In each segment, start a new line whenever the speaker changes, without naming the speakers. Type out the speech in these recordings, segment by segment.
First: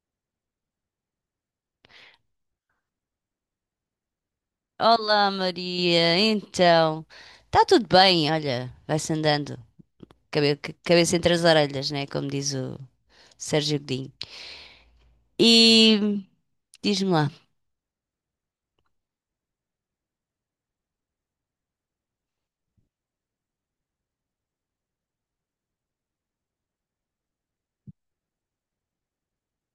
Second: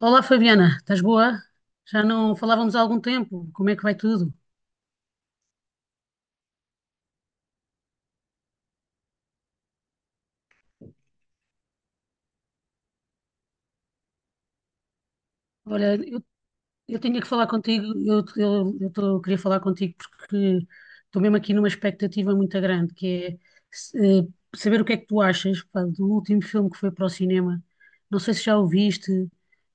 Olá Fabiana, estás boa? Já não falávamos há algum tempo, como é que vai tudo?
Olá Maria, então, está tudo bem. Olha, vai-se andando, cabeça entre as orelhas, né, como diz o Sérgio Godinho.
Olha,
E
eu
diz-me
tinha que
lá,
falar contigo, queria falar contigo porque estou mesmo aqui numa expectativa muito grande, que é se- eh, saber o que é que tu achas, pá, do último filme que foi para o cinema. Não sei se já o viste,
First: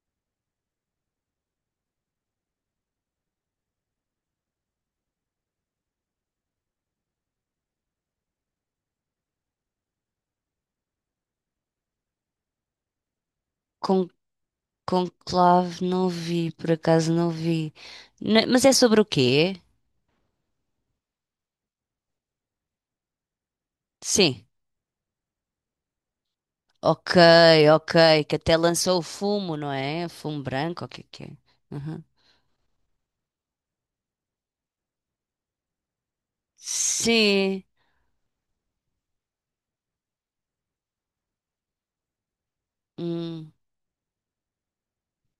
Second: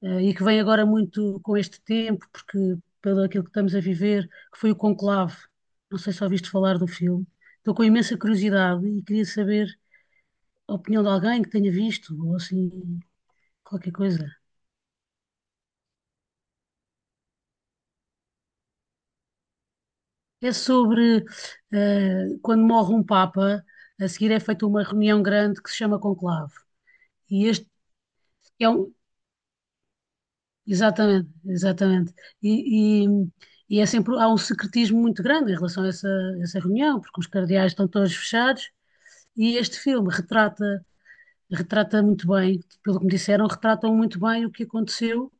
e que vem agora muito com este tempo, porque pelo aquilo que estamos a viver, que foi o Conclave. Não sei se ouviste falar do filme. Estou com imensa curiosidade e queria saber a opinião de alguém que tenha visto, ou assim, qualquer
con
coisa.
conclave não vi, por acaso não vi. Mas é sobre o quê?
É sobre quando morre um Papa, a seguir é
Sim,
feita uma reunião grande que se chama conclave.
ok,
E este
ok, que até
é um.
lançou o fumo, não é? Fumo branco, o que é que é?
Exatamente,
Uhum.
exatamente. E, e, e é sempre, há um secretismo muito grande em relação a essa, essa reunião, porque os
Sim,
cardeais estão todos fechados, e este filme retrata, retrata muito bem, pelo que me disseram,
hum,
retratam muito bem o que aconteceu.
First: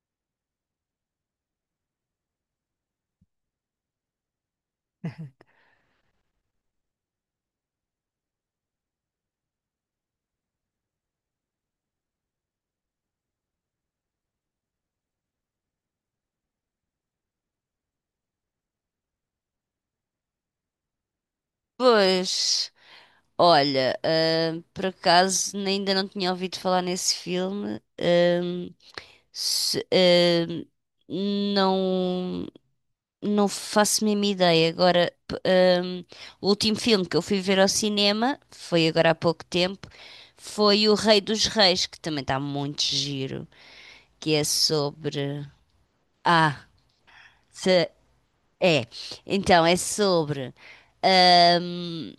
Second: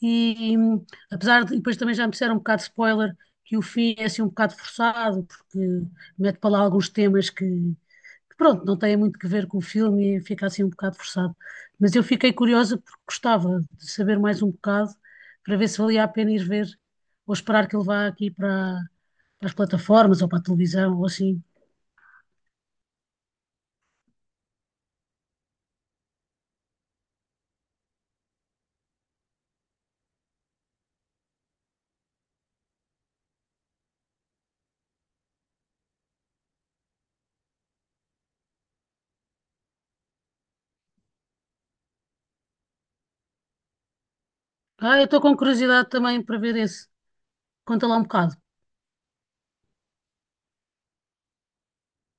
E apesar de, e depois também já me disseram um bocado de spoiler que o fim é assim um bocado forçado, porque mete para lá alguns temas que, pronto, não têm muito que ver com o filme e fica assim um bocado forçado. Mas eu fiquei curiosa porque gostava de saber mais um bocado para ver se valia a pena ir ver ou esperar que ele vá aqui para, para as plataformas ou para a televisão ou assim.
pois. Olha, por acaso ainda não tinha ouvido falar nesse filme. Se- ahm, não, não faço a mesma ideia. Agora, o último filme que eu fui ver ao cinema, foi agora há pouco tempo, foi O Rei dos Reis, que também está muito giro, que é
Ah, eu estou com
sobre.
curiosidade também para ver
Ah,
esse. Conta
se-
lá um bocado.
é. Então, é sobre hum,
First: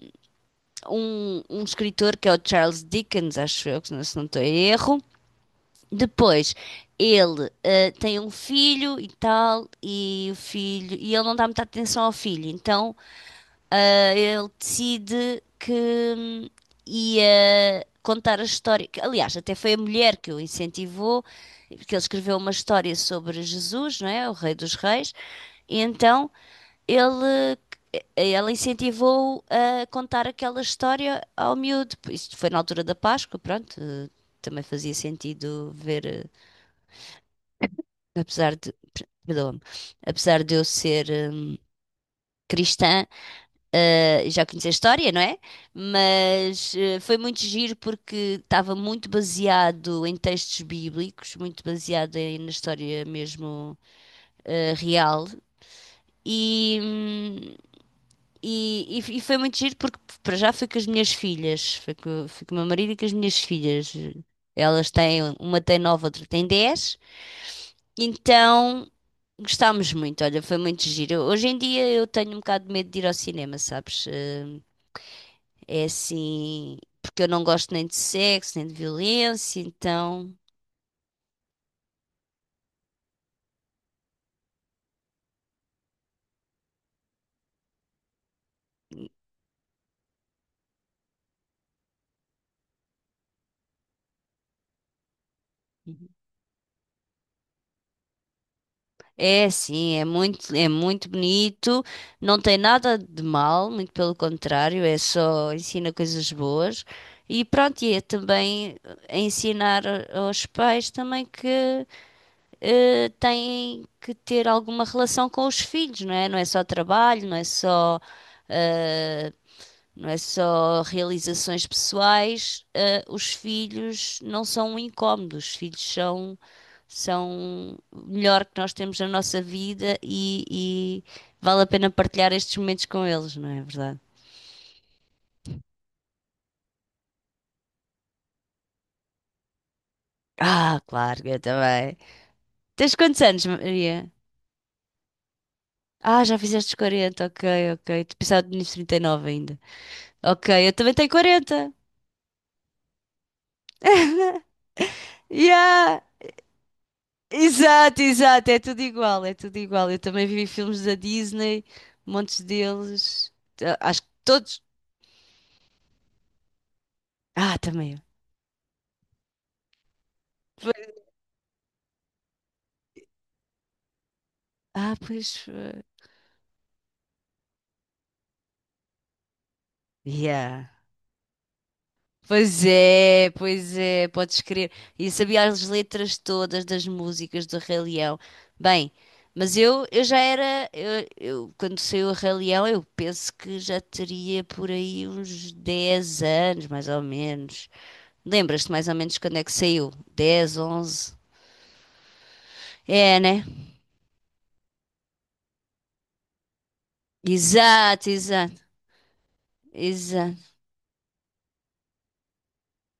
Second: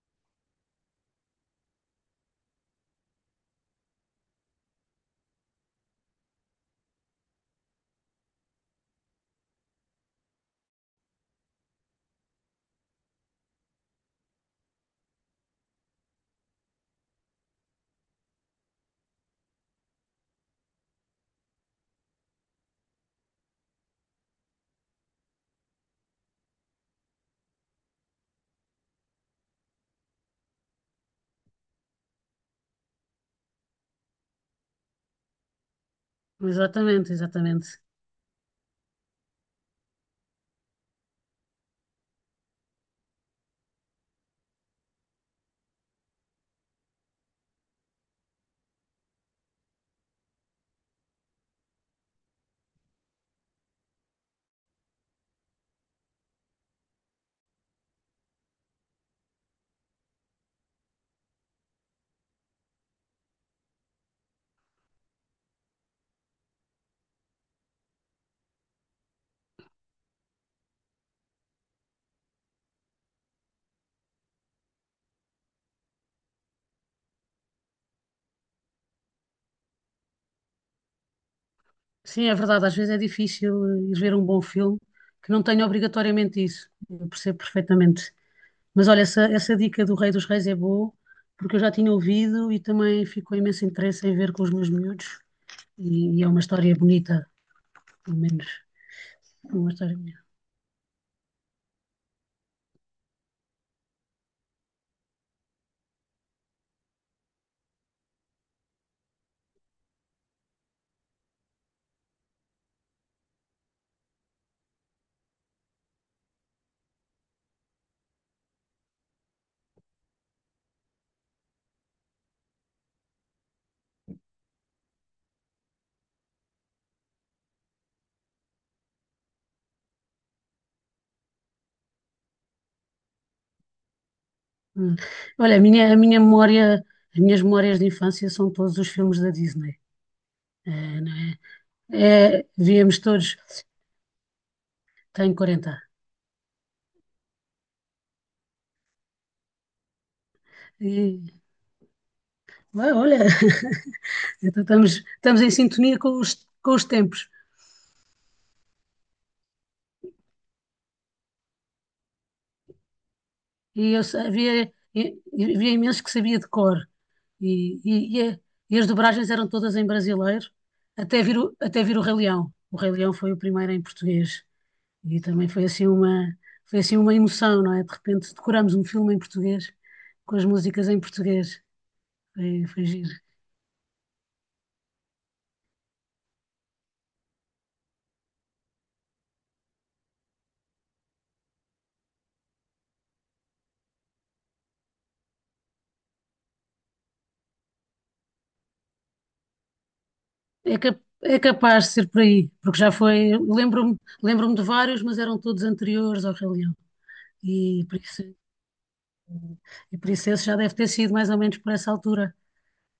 um escritor que é o Charles Dickens, acho eu, que não- se não estou em erro. Depois, ele tem um filho e tal, e o filho, e ele não dá muita atenção ao filho. Então ele decide que hum, ia contar a história. Que, aliás, até foi a mulher que o incentivou, porque ele escreveu uma história sobre Jesus, não é? O Rei dos Reis. E então ele, ela incentivou-o a contar aquela história ao miúdo. Isto foi na altura da Páscoa, pronto. Também fazia sentido ver,
Exatamente, exatamente.
apesar de, perdoa-me, apesar de eu ser cristã. Já conheci a história, não é? Mas foi muito giro porque estava muito baseado em textos bíblicos, muito baseado na história mesmo, real. E, hum, e foi muito giro porque, para já, foi com as minhas filhas, foi com o meu marido e com as minhas filhas. Elas têm, uma tem 9, outra tem 10. Então gostámos muito. Olha, foi muito giro. Hoje em dia eu tenho um bocado de medo de ir ao cinema, sabes? É assim, porque eu não gosto nem de sexo, nem de violência. Então
Sim, é verdade, às vezes é difícil ir ver um bom filme que não tenha obrigatoriamente isso. Eu percebo perfeitamente. Mas olha, essa dica do Rei dos Reis é boa, porque eu já tinha ouvido e também ficou imenso interesse em ver com os meus miúdos. E, e é uma história bonita, pelo menos.
é
É uma
assim,
história bonita.
é muito bonito, não tem nada de mal, muito pelo contrário, é só ensina coisas boas. E pronto, e é também ensinar, aos pais, também, que têm que ter alguma relação com os filhos, não é? Não é só trabalho, não é só eh, não é só realizações pessoais. Os filhos não são um incómodo, os filhos são, são o melhor que nós temos na nossa vida, e vale a pena partilhar estes momentos com eles, não é verdade?
Hum. Olha, a minha memória, as minhas memórias de infância são todos os filmes da Disney.
Ah,
É, não
claro,
é?
eu também.
É,
Tens
víamos
quantos
todos,
anos, Maria?
tenho 40.
Ah, já fizeste os 40, ok, ok. Tu pensava nos 39 ainda. Ok, eu também tenho
E,
40.
ah, olha. Então estamos, estamos em sintonia
Yeah!
com os tempos.
Exato, exato, é tudo igual, é tudo igual. Eu também vi filmes da Disney, montes deles. Ah,
E
acho
eu
que
sabia,
todos.
e havia imenso que sabia de cor. E,
Ah, também eu.
e, e, e as dobragens eram todas em brasileiro,
Pois.
até vir, até vir o Rei Leão. O Rei Leão foi o primeiro em português.
Ah,
E
pois.
também foi assim uma emoção, não é? De repente decoramos um filme em português, com as
Yeah.
músicas em português. Foi, foi giro.
Pois é, podes crer. E sabia as letras todas das músicas do Rei Leão. Bem, mas eu já era. Quando saiu o Rei Leão, eu penso que já teria por aí uns 10 anos, mais ou menos. Lembras-te mais ou menos quando é que saiu? 10,
É,
11.
é capaz de ser por aí, porque já foi.
É, né?
Lembro-me de vários, mas eram todos anteriores ao Rei Leão. E por
Exato,
isso.
exato,
E por isso
exato.
esse já deve ter sido mais ou menos por essa altura.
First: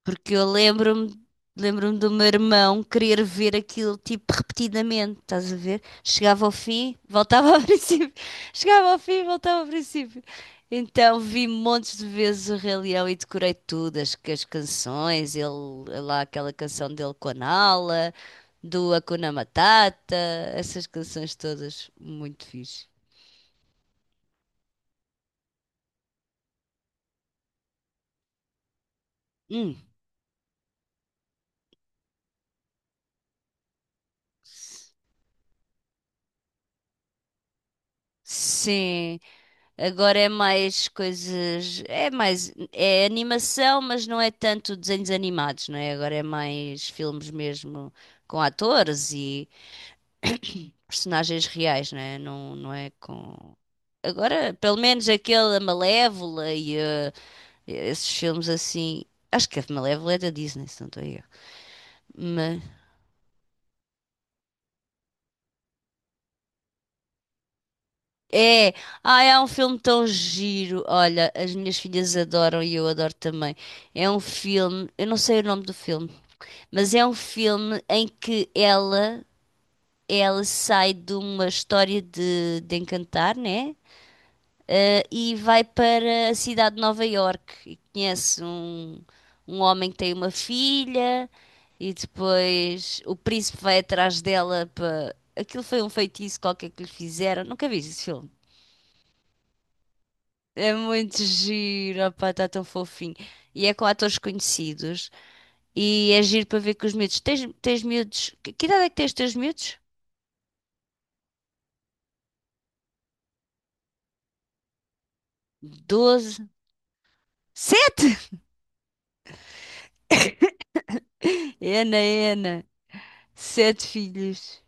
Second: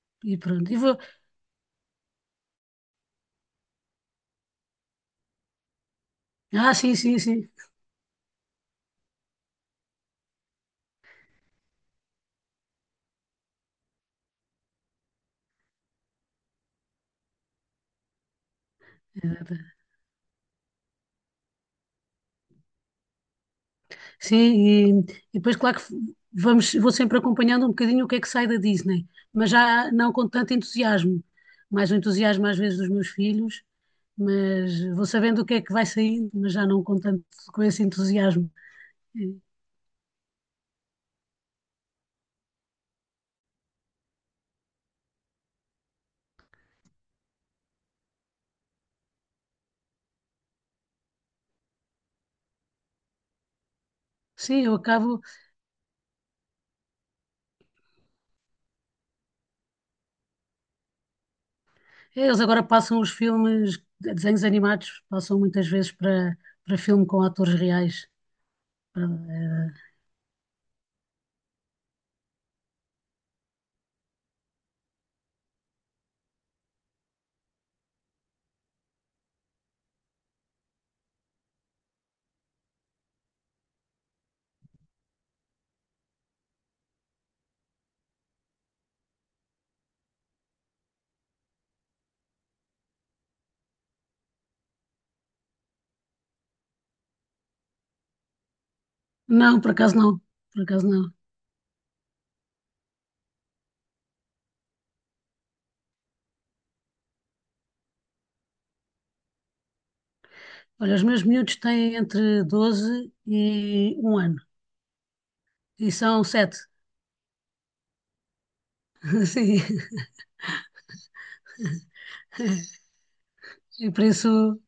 Porque
E
eu
pronto. E vou...
lembro-me do meu irmão querer ver aquilo tipo repetidamente, estás a ver? Chegava ao
Ah, sim,
fim,
sim, sim.
voltava ao princípio. Chegava ao fim, voltava ao princípio. Então vi montes de vezes o Rei Leão e decorei tudo, as canções, ele lá aquela canção dele com a Nala, do Hakuna Matata, essas canções todas muito fixe.
Sim, e depois, claro que vamos, vou sempre acompanhando um bocadinho o que é que sai da Disney, mas
Hum.
já não com tanto entusiasmo. Mais o entusiasmo às vezes dos meus filhos, mas vou sabendo o que é que vai saindo, mas já não com tanto com esse entusiasmo.
Sim.
E,
Agora é mais coisas. É mais. É animação, mas não é tanto desenhos animados, não é? Agora é mais filmes mesmo com atores e personagens reais, não é? Não, não é com. Agora,
sim, eu
pelo menos
acabo.
aquele a Malévola e esses filmes assim. Acho que a Malévola é da Disney, se não estou a erro.
É, eles
Mas.
agora passam os filmes, desenhos animados, passam muitas vezes para, para filme com atores reais.
É!
Para,
Ai, é um filme tão giro. Olha, as minhas filhas adoram e eu adoro também. É um filme. Eu não sei o nome do filme. Mas é um filme em que ela sai de uma história de Encantar, né? E vai para a cidade de Nova Iorque e conhece um homem que tem uma filha, e depois o príncipe vai atrás dela para. Aquilo foi um feitiço qualquer que lhe fizeram. Nunca vi esse filme.
não, por acaso não. Por
É
acaso não.
muito giro, opá, está tão fofinho. E é com atores conhecidos. E é giro para ver com os miúdos. Tens miúdos. Que idade é que tens os teus miúdos?
Olha, os meus miúdos têm entre 12 e um ano. E são
12.
sete.
Sete. Ena, ena,
Sim.
sete
E por isso
filhos.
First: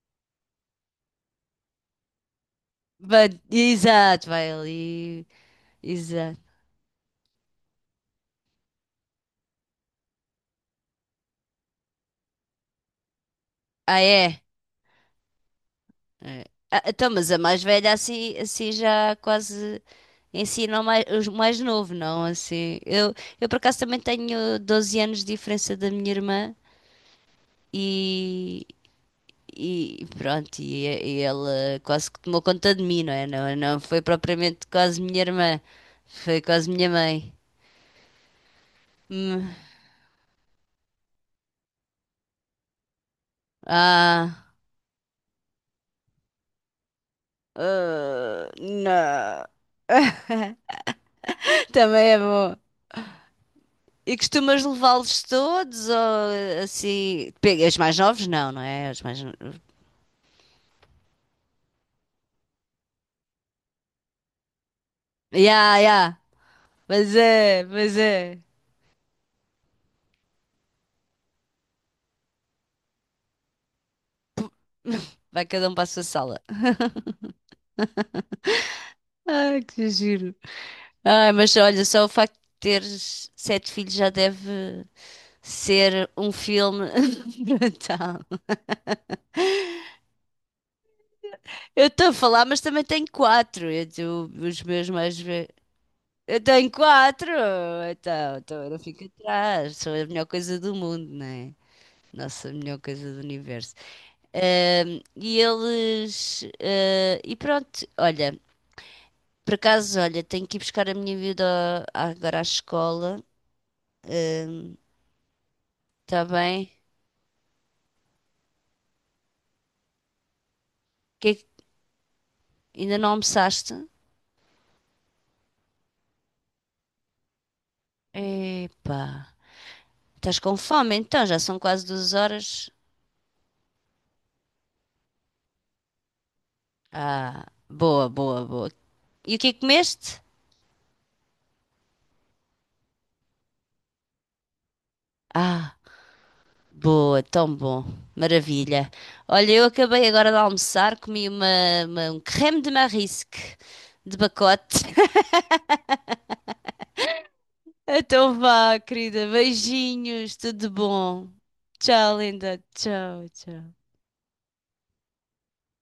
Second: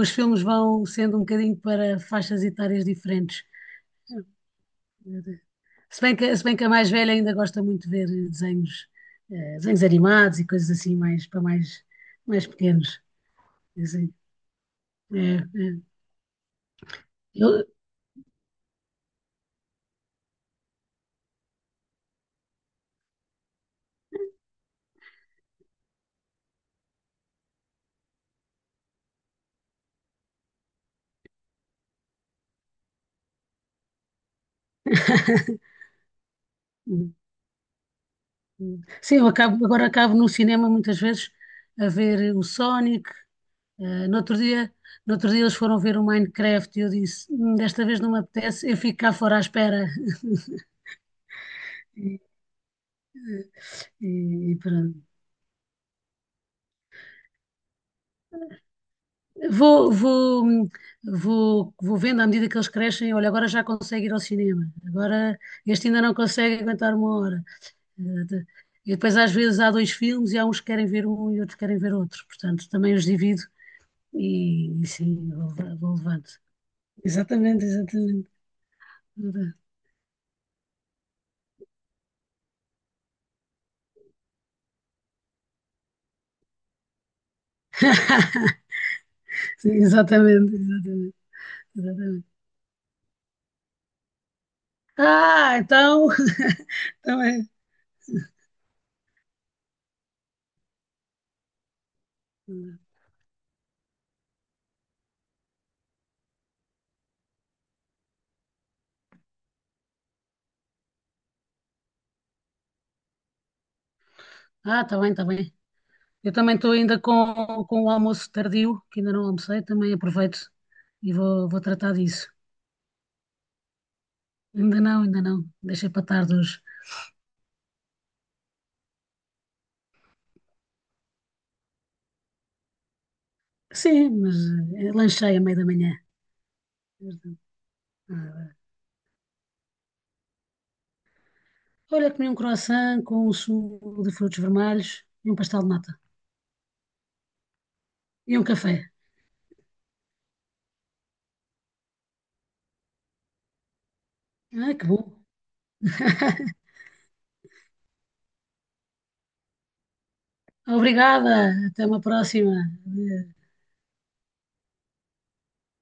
os filmes vão sendo um bocadinho para faixas etárias diferentes.
Exato, vai ali.
Se bem que,
Exato.
se bem que a mais velha ainda gosta muito de ver desenhos, desenhos animados e coisas assim mais para mais, mais pequenos.
Ah,
Assim,
é?
é, é.
É. Ah, então, mas a mais
Eu-
velha, assim, assim já quase ensina o mais, os mais novo, não? Assim, eu por acaso também tenho 12 anos de diferença da minha irmã, e, e pronto, e ela quase que tomou conta de mim, não é? Não, não foi propriamente quase minha irmã, foi quase minha mãe.
Sim, eu
Hum.
acabo, agora acabo no cinema muitas vezes a ver o Sonic. No outro
Ah,
dia, no outro dia eles foram ver o Minecraft e eu disse, desta vez não me
ah,
apetece, eu fico cá fora à
não.
espera."
Também é bom.
E,
E
e
costumas
pronto.
levá-los todos ou assim? Pega, os mais novos? Não, não é? Os mais.
Vou, vou, hum, vou, vou vendo à medida que eles crescem. Olha, agora já consegue ir ao cinema. Agora
Ya,
este ainda não
ya.
consegue aguentar
Mas
uma hora.
é, mas
Eh,
é.
de- E depois às vezes há dois filmes e há uns que querem ver um e outros querem ver outro. Portanto, também os divido e sim,
Vai
vou,
cada um para a
vou
sua
levando.
sala.
Exatamente, exatamente.
Ai, que giro. Ai, mas olha, só o facto de teres sete filhos já deve ser um filme brutal.
Sim, exatamente, exatamente.
Eu estou a
Exatamente.
falar, mas também tenho quatro. Eu- os meus mais
Ah, então.
Eu tenho quatro,
Também.
então eu não fico atrás, sou a melhor coisa do mundo, não é? Nossa, a melhor coisa do universo. E eles. E pronto, olha, por acaso, olha, tenho que ir buscar a minha vida agora à escola.
Ah, está bem, está bem.
Está
Eu também
bem?
estou ainda com o almoço tardio, que ainda não almocei, também aproveito e
Que é que-
vou, vou tratar disso.
Ainda não almoçaste?
Ainda não, ainda não. Deixei para tarde hoje.
Epá, estás com fome então, já são quase 2 horas.
Sim, mas lanchei a meio da manhã.
Ah, boa, boa,
Ah,
boa. E o que é que comeste?
olha, comi um croissant com um sumo de frutos vermelhos e um pastel de
Ah.
nata.
Boa, tão bom.
E um café.
Maravilha. Olha, eu acabei agora de almoçar, comi uma, um creme de marisque de
Ah,
pacote.
que bom.
Então vá, querida. Beijinhos, tudo bom.
Obrigada. Até uma
Tchau,
próxima.
linda. Tchau, tchau.